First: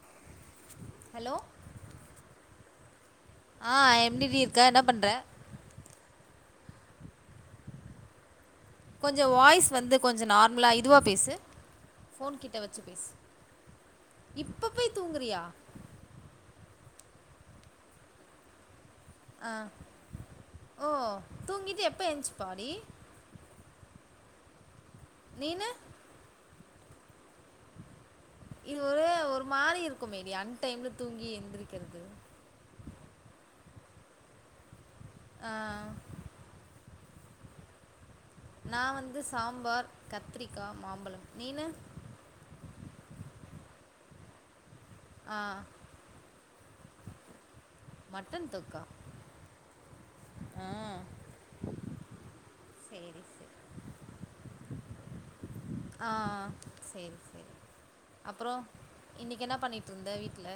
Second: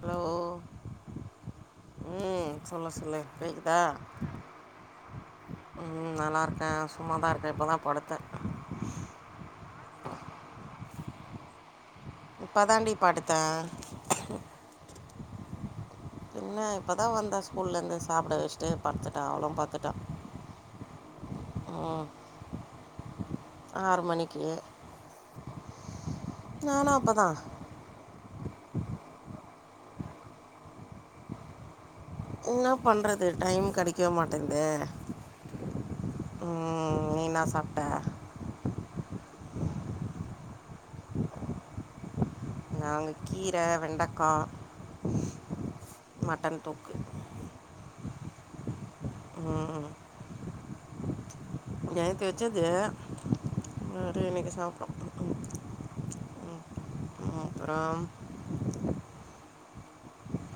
hello ம் சொல்லு சொல்லு கேக்குதா ம் நல்லா அ சும்மாதா இருக்கே இப்போதா படுத்தே ஃபோன் கிட்ட இப்போ வச்சு தாண்டி பேசு படுத்தேன் இப்ப போய் தூங்குறியா என்ன இப்பதா வந்த ஸ்கூல்லந்து சாப்ட வஸ்ட்டு பட்த்துட்டா அவளு பட்த்துட்டா ம் ஆறு மணிக்கி நீனு நானு அப்பதா இது ஒரே ஒரு மாறி இருக்குமேடி அன் டைம்ல தூங்கி எந்திரிக்கிறது என்னா பண்றது டைம் கிடைக்கவே மாட்டேங்தே ம் நீ என்னா சாப்ட்ட நா வந்து சாம்பார் கத்ரிக்கா மாம்பழம் நீனு நாங்க கீர வெண்டக்கா ஆ தொக்கு மட்டன் தொக்கா ம் ஆ நேத்து வெச்சது சரி இன்னைக்கு சாப்ட்டோ அ ஆ சேரி சேரி அப்புறம் அப்றோ இன்னைக்கு என்ன பண்ணிட்ருந்த வீட்ல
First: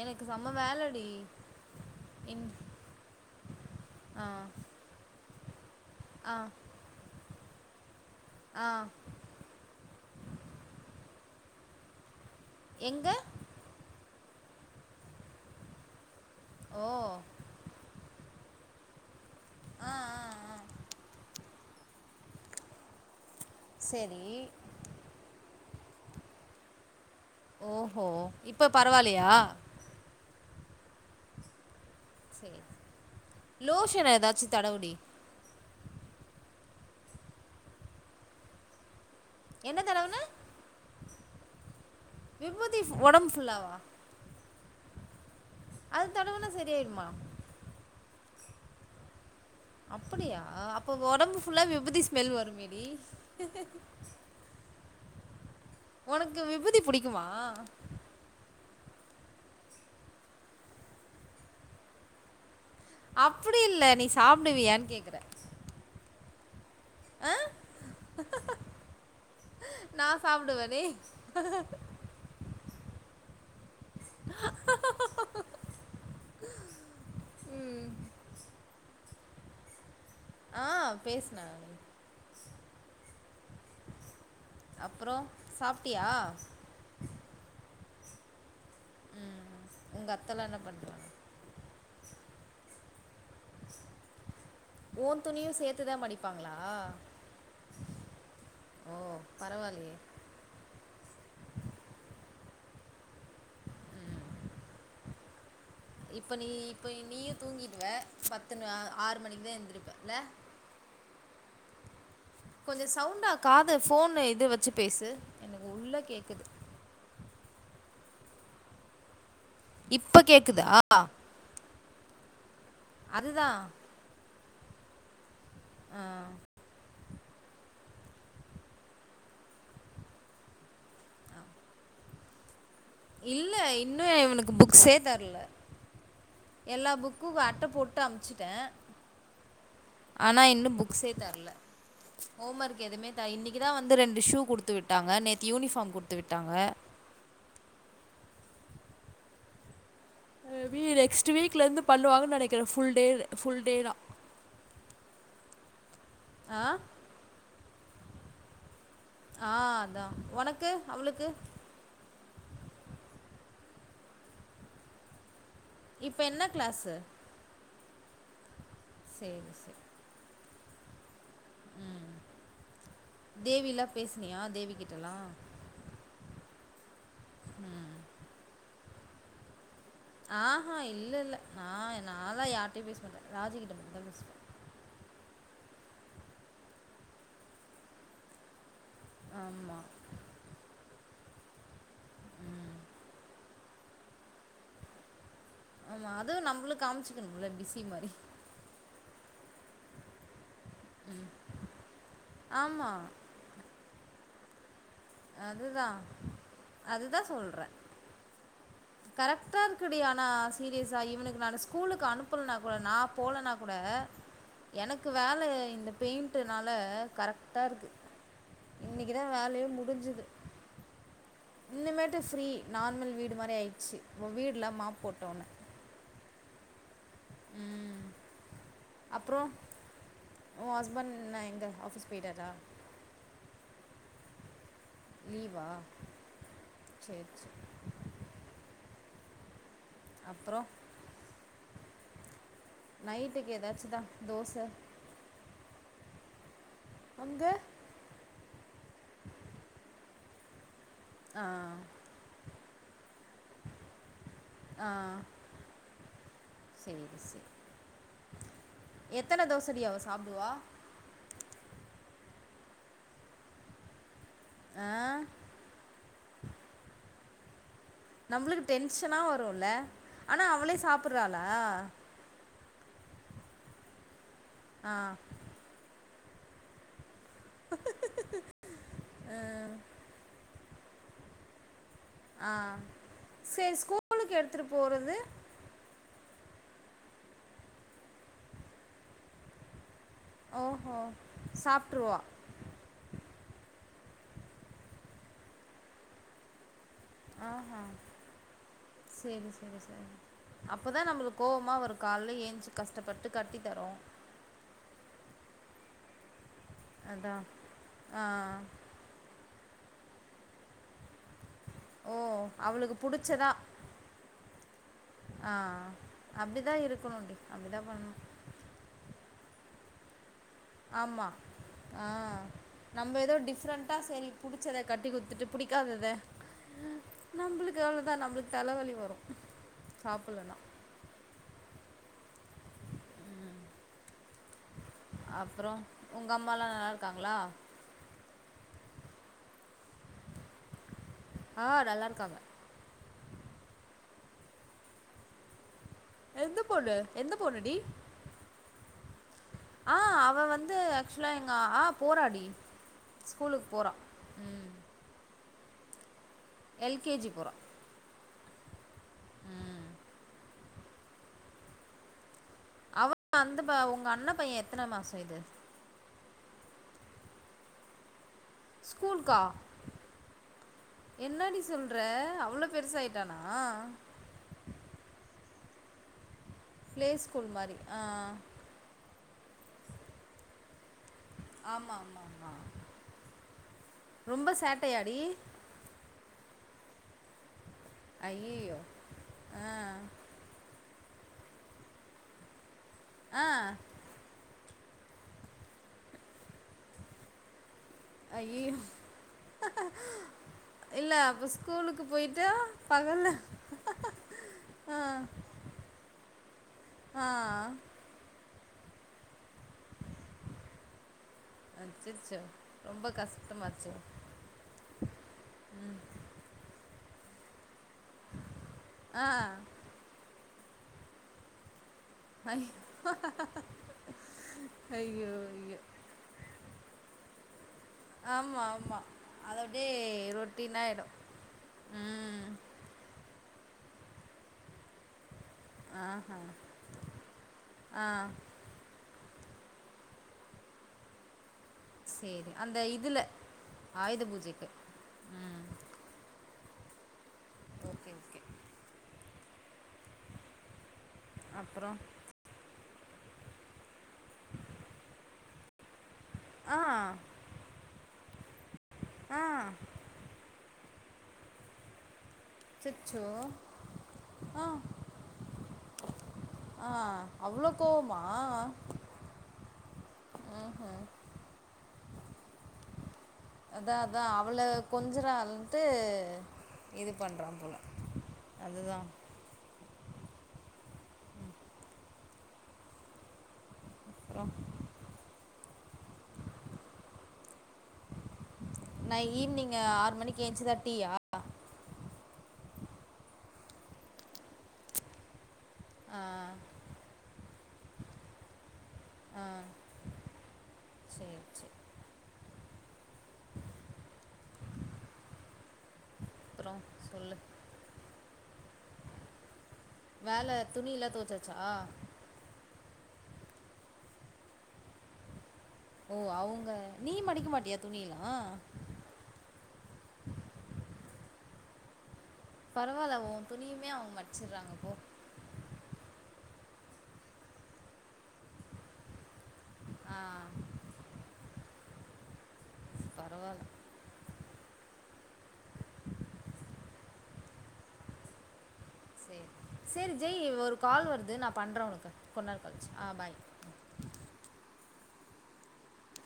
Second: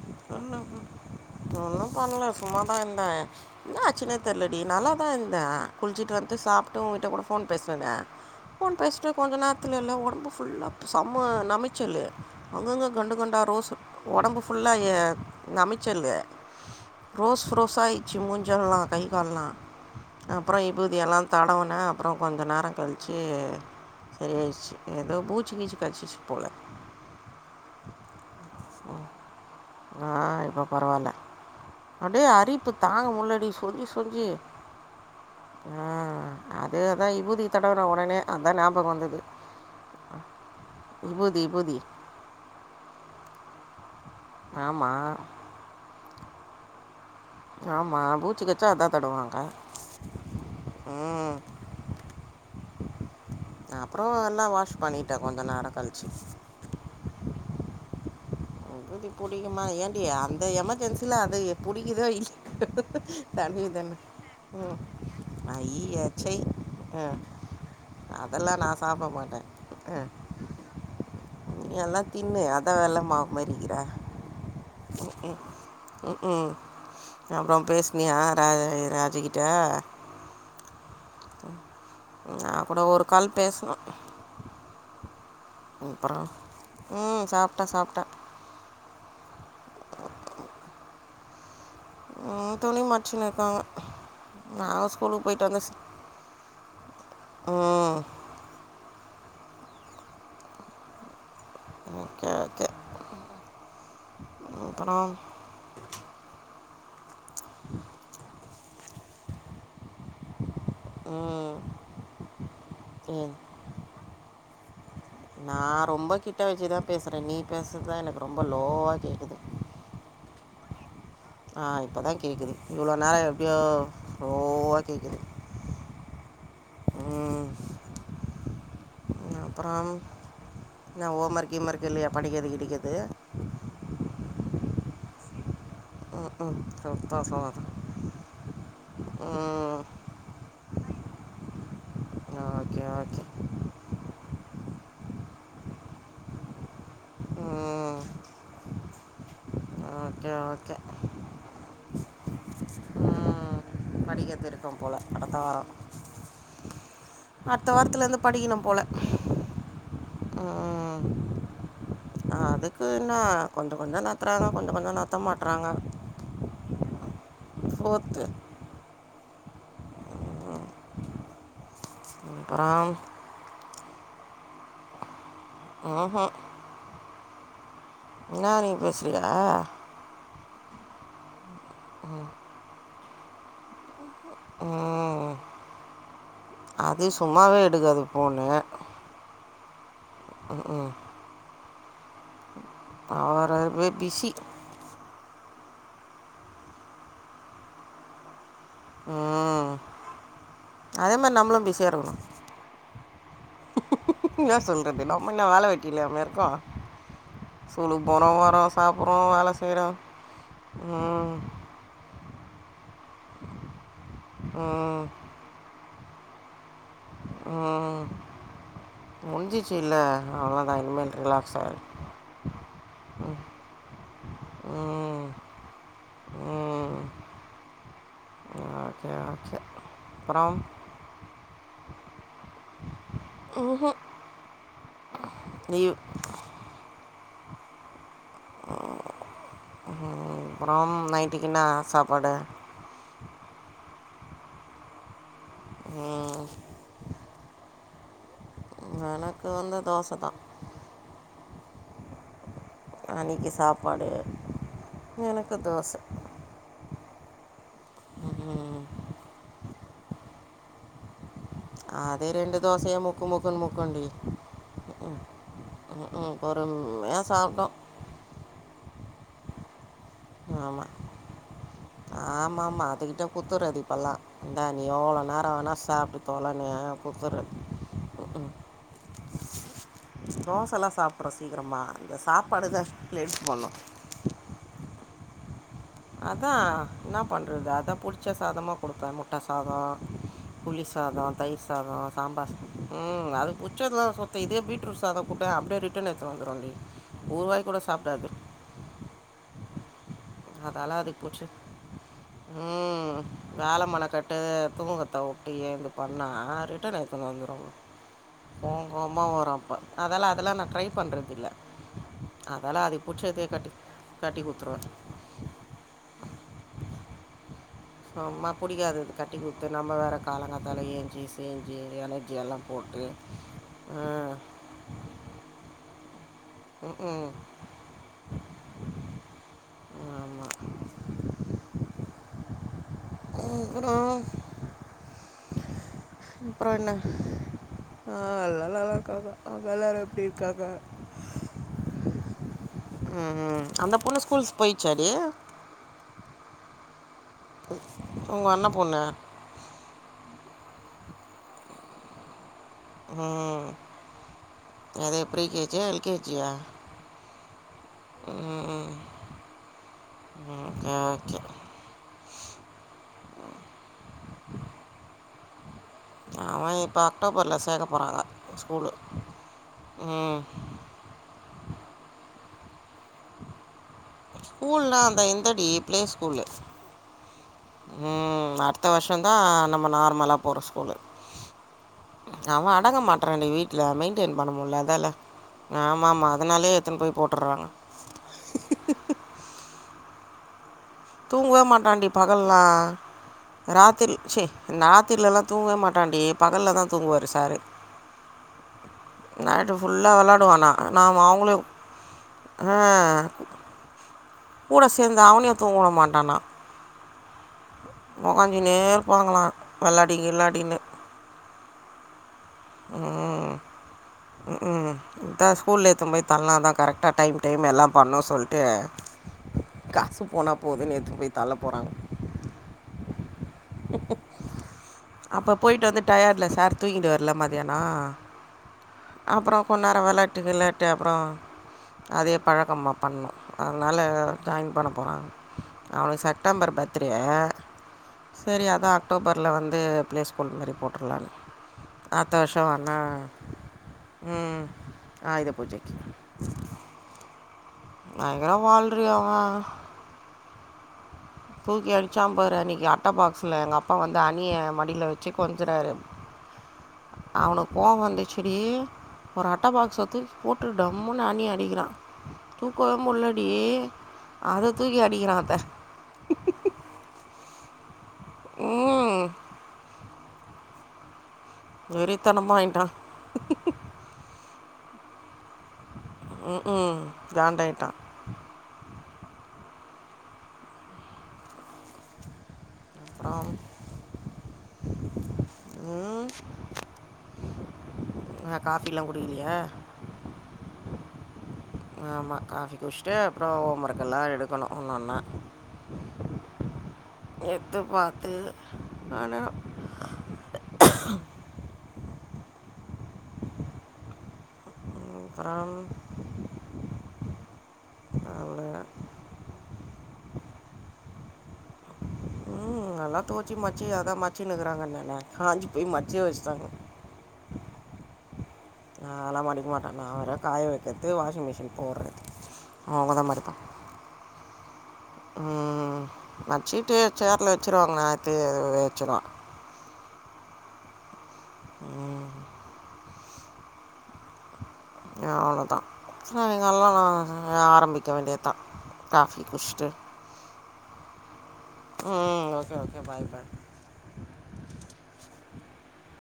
எனக்கு செம்ம வேலடி ஒன்னு பண்ல சும்மாதா இருந்தே என்னாச்சினே தெர்லடி நல்லாதா இருந்தே குளிச்சிட்டு வந்து சாப்ட்டு உன்கிட்ட கூட ஃபோன் பேஸ்னனே ஃபோன் பேஸ்ட்டு கொஞ்ச நேரத்லெல்லா ஒடம்பு ஃபுல்லா செம்ம நமைச்சல்லு அங்கங்க கண்டு கொண்டா ரோஸ் ஒடம்பு ஃபுல்லா ஏ நமைச்சலு ரோஸ் ரோசாயிச்சி மூஞ்சல்லா கை கால்லா அப்றோ விபூதியெல்லாந் தடவுனே அப்றோ கொஞ்ச நேர கழிச்சி இ சரியாயிச்சு எதோ பூச்சி கீச்சி கடிச்சிச்சு போல ஓஹோ இப்ப பரவாலையா ஆ இப்ப பரவால்ல அப்டியே அரிப்பு தாங்க முல்லடி சொரிஞ்சி சொரிஞ்சி ம் அது அதா இபூதிய தடவன ஒடனே அதா ஞ்யாபக வந்தது என்ன தடவுன இபூதி இபூதி விபூதி இஃப் ஒடம் ஃபுல்லாவா ஆமா அது தடவுனா சரியாயிடுமா ஆமா பூச்சி கச்சா அதா தடவாங்க அப்புடியா அப்ப ஒடம்பு ஃபுல்லா விபூதி ஸ்மெல் வருமேடி அப்றோ எல்லா வாஷ் பண்ணீட்ட கொஞ்ச நேர ஒனக்கு விபூதி புடிக்குமா விபூதி புடிக்குமா ஏன்டி அந்த எமர்ஜென்சில அது புடிக்குதோ இல் தனிதனு ம் அய்யிய ச்சை அதல்லா நா சாப்ட மாட்ட எல்லா தின்னு அதா நல்லா மாவு மாரிக்கிற ம் ம் ம் ம் அப்ற பேஸ்னியா ரா ராஜி கிட்ட ஆஹ் பேஸ்ன நா கூட ஒரு கால் பேசணு அப்றோ அப்ற ம் சாப்ட சாப்ட ம் உங்கத்தலா என்ன பண்றாங்க ம் துணி மச்சுனு இருக்காங்க நாங்கள் ஓ ஸ்கூலுக்கு போயிட்டு துணியு வந்து சேத்துதா மடிப்பாங்களா ம் ஓ பரவால்யே ஓகே ஓகே அப்றோ இப்ப நீ இப்பய் நீயு தூங்கிருவ பத்து னு ஆறு மணிக்கு தா எந்திருப்ப ம் கொஞ்சோ சவுண்டா காது ஃபோன்னு இது வச்சு நா ரொம்ப கிட்ட வெச்சுதா பேசுறே நீ பேசுறதுதா எனக்கு ரொம்ப லோவா கேக்குது இப்ப கேக்குதா ஆ இப்போ தா கேக்குது இவ்ளோ நேரோ எப்டியோ ஸ்லோவா கேக்குது ஆஹ் அப்றம் என்ன ஓம்மர்க் கீம்மர்க் இல்லையா படிக்கிறது கிடிக்கிறது இல்ல இன்னு இவனுக்கு புக்ஸே தர்ல ம் ம் எல்லா கரெக்டாக புக்குகூ சொன்னது அட்ட போட்டு அம்ச்சுட்டே ம் ஆனா இன்னு புக் ஸே தர்ல ஹோமர்க் ஓகே எதுமே த ஓகே இன்னைக்குதா வந்து ரெண் டு ஷூ குடுத்து விட்டாங்க நேத்து யூனிஃபார்ம் குட்த்து விட்டாங்க ம் ஓகே ஓகே மேபி நெக்ஸ்ட்டு வீக்லிந்து பண்ணுவாங்க நெனக்கிற ஃபுல் டே ம் ஃபுல் டே லா படிக்கிறது இருக்கு போல அடுத்த வாரோ ஆஹ் அட்த்த வாரத்துலிந்து படிக்கணு போல ஆஹ் அதா ஒனக்கு அவளுக்கு அதுக்கு னா கொஞ்ச கொஞ்சோ நத்தறாங்க கொஞ்ச கொஞ்சோ நட்த்த மாட்றாங்க இப்ப என்ன க்ளாஸ்ஸு ஃபோர்த்து சேரி சேரி ம் அப்றோம் பேஸ்னியா தேவி கிட்டலா ம் ஹும் ம் என்னா நீ பேசிக்கிற ஆ ஹா இல்ல இல்லல நா நாலா யார்ட்டையு பேச மாட்டே ராஜி கிட்ட மட்டுந்தா பேசுவே ம் ம் அது சும்மாவே எடுக்காது ஃபோனு ஆமா அவ ரொம்ப பிசி ஆமா அதுவு நம்ளு காமிச்சுக்கணுல பிஸி மாரி ம் அதே மாரி நம்மளு பிஸியா இருக்கணு என்ன சொல் நம்ம என்ன வேல வெட்டி இல்லாமையா இருக்கோ அதுதா சொல்றே சாப்பிட்றோம் வேலை செய்கிறோம் கரெக்டாருக்குடி ஆனா சீரியஸா ம் இவனுக்கு நானு ஸ்கூல் ஸ்கூலுக்கு அனுப்பலனா கூட நா போலனா கூட ம் எனக்கு வேல இந்த பெயிண்ட்டுனா ல கரெக்ட்டாருக்கு ம் இன்னைக்குதா வேலயே முடிஞ்சிச்சு முடி இல்லை முடுஞ்சுது அவ்வளோதான் இனிமேல் ரிலாக்ஸ் ஆகிடு இன்னிமேட்டு ஃப்ரீ நார்மல் வீடு மாரி ஆய்டுச்சு வீடுல மாப் போட்டோன்ன ம் ஓகே அப்றோ ஓகே அப்புறம் ஒ ஹஸ்பண்ட் என்ன எங்க ஆஃபிஸ் ம் ஹும் லீவா சேரி ம் அப்றம் நைட்டுக்கென்னா சாப்பாடு நைட்டுக்கு எதாச்சுதா தோச ம் எனக்கு வந்து தோச தா ஆ க்கி சாப்பாடு எனக்கு தோச எத்தன தோசடி அவ சாப்புடுவா அது ரெண்டு தோசய முக்கு முக்குன்னு முக்குண்டி ம் ம் ம் ம் பொறுமையா சாப்டும் நம்மளுக்கு டென்ஷனா வருல்ல ஆனா அவளே சாப்புறாளா ஆமா அதுகிட்ட குடுத்துறது இப்பல்லா இந்தா நீ எவ்ளோ நேரோ வேனா சாப்ட்டு தொலனே குடுத்துறது தோசல்லா சாப்டுறு சீக்கரமா இந்த சாப்பாடு தா லேட் பண்ணு அதா என்ன பண்ணறது அதா புடுச்ச சாதமா குடுப்பே முட்ட சாதோ புளி சாதோ தயிர் சாதோ சாம்பார் சாதோ ம் அதுக்கு புட்ச்சதுலா சொத்த இதே பீட்ரூட் சாதோ குடே அப்டியே ரிட்டன் எடுத்துட் வந்துருன்டி ஒரு வாய் கூட சாப்டாது செரி செரி செரி அதாலா அதுக்கு புட்ச்ச ம் வேல மெனக்கட்டு தூங்குறத்த வுட்டு ஏந்து பண்ணா ரிட்டன் எடுத்துட்டு வந்துரு கோவோ கோவமா வரு அப்ப அதலா அதல்லா நா ட்ரை பண்றது இல்ல அதால்லா அது புட்சதே கட்டி கட்டி குடுத்துருவே ஆ அப்டி தா இருக்கணுன்டி சும்மா புடிக்காதத கட்டி குடுத்து நம்ம வேற காலங்காத்தால ஏய்ஞ்சு செஞ்சு எனர்ஜி எல்லா போட்டு அ அ ந்துட்டு புடிக்காதது ம் ம் நம்மளுக்கு எவ்ளோவுதா நம்மளுக்கு தலவலி வரு ஆமாம் சாப்புலன்னா ம் குரும் அப்பறோ உங்க அம்மாலா நல்லாருக்காங்களா ஆ எல்லாரு நல்லா இருக்காங்க அங்க எல்லாரு எப்டி இருக்காங்க ம் அந்த பொண்ணு ஸ்கூல்ஸ் போயிருச்சாடி எந்த பொண்ணு உங்க அண்ண பொண்ணு ஆஹ் அவ வந்து ஆக்சுவலா எங்க ஆஹ் போராடி ம் எது pre K G L K L K G போரா ம் ம் ம் ஓகே ஓகே அவன் அந்த உங்க அண்ண பையன் எத்தன மாசம் இது அவன் இப்ப அக்டோபர்ல சேக்க போறாங்க ஸ்கூல்லு ம் சொல்ற அவ்ளோ பெருசாயிட்டானா இல்லடி பிளே ஸ்கூல்லு பிளே ஸ்கூல் மாரி ஆஹ் ட்டும் தான் நம்ம நார்மலா போற ஸ்கூலு ஆமா அவன் அடங்க மாட்றான் டீ வீட்டுல மெயின்டெய்ன் பண்ண முட்ல அதால ஆமாமா அதனாலே எடுத்துன்னு போய் போட்டுறாங்க அய்யய்யோ ஆஹ் தூங்கவே மாட்டான்டி பகல்ல ராத்திரி சே நாத்திரிலலாம் தூங்கவே மாட்டான்டி பகல்ல தான் தூங்குவாரு சாரு அயியோ நைட்டு ஃபுல்லா விளாடுவானா நான் அவங்களயு அஹ் [inaudible] கூட சேர்ந்து அவனையும் தூங்கவுட மாட்டானா நீ நேர் போங்கலாம் விளாடி இள்ளாடின்னு அச்சச்சோ ரொம்ப கஷ்டமாச்சே ம் இந்த ஸ்கூல் ஏத்தும் போய் தல்லாம் தான் கரெக்டாக டைம் டைம் எல்லாம் பண்ணோம் சொல்டு காசு போனா போதுன்னு எத்துன்னு போய் தள்ள போறாங்க [inaudible] அப்ப போயிட்டு வந்து டயட்ல சார் தூங்கிடு வார்ல ம ஏன்னா அப்புறம் கொன்னார விளாட்டு கிளாட்டு அப்புறம் அதே பழக்கமா பண்ணும் அதனால ஜாயின் பண்ண போறாங் அவனுக்கு செப்டம்பர் பர்த்டே சரி அதான் அக்டோபர் துல வந்து பிளே ஸ்கூல் மாரி போட்டுருலான்னு அடுத்த வருஷம் ஆனா ம் ஆயுத பூஜைக்கு நங்க வாழ்றியோம்மா தூக்கி அடிச்சான் பாரு அன்னைக்கா ட பாக்ஸ்ல எங்க அப்பா வந்து அணிய மடில வச்சு கொஞ்சுறாரு அவனுக்கு கோவம் வந்துச்சுடி ஒரு அட்ட பாக்ஸ்ச தூக்கி போட்டு ரொம்முனு அனி அடிக்கிறான் தூக்கவே முள்ளடி அத தூக்கி அடிக்கிறான் அத ஆஹ் அவ்ளோ உம் ஆஹ் ஹ வெறித்தனமாயிட்டான் அதான் அதான் அவள கொஞ்சுறாள் ட்டு ம் ம் இது பண்ணுறான் போல காண்டாயிட்டான் அதுதான் ஆம் அப்புற உம் அ காபிலா குடிக்லையா ஆமா காஃபி குஷ்டு அப்புற ஹோம் ஒர்க்கெல்லா எடுக்கணு ஒன்னொன்ன ஆ எத்து பாத்து ஆனா க்கறம் அவ்வளோ வேல துணியில துவசச்சா யெல்லா தூச்சி மச்சி ஆத மச்சினிங்கிறாங்கன்னானே காஞ்சி போய் ஓ மச்சியே வச்சுட்டாங்க அவங்க நீ மடிக்க மாட்டியா துணியிலா நால்லா மடிக்க மாட்டா நா வேறு காய வைக்கிறதுத்து வாஷிங் மிஷின் போடுறது அவங்க பரவால்ல உன் துணியவே அவங்க மடிச்சுடுறாங்க போ உம் மச்சிட்டு சேர்ல வச்சருவாங்க நா எத்து வச்சுருவா உம் அவ்வளவுதா [unintelligible] ஆரம்பிக்க வேண்டியதுதா காபி குஷ் சரி ஜெய் ஒரு கால் வருது நா அப் பண்ற உங்களுக்கு ம் கொன்னரோ ஓகே கழிச்சு ஓகே ஆ பாய்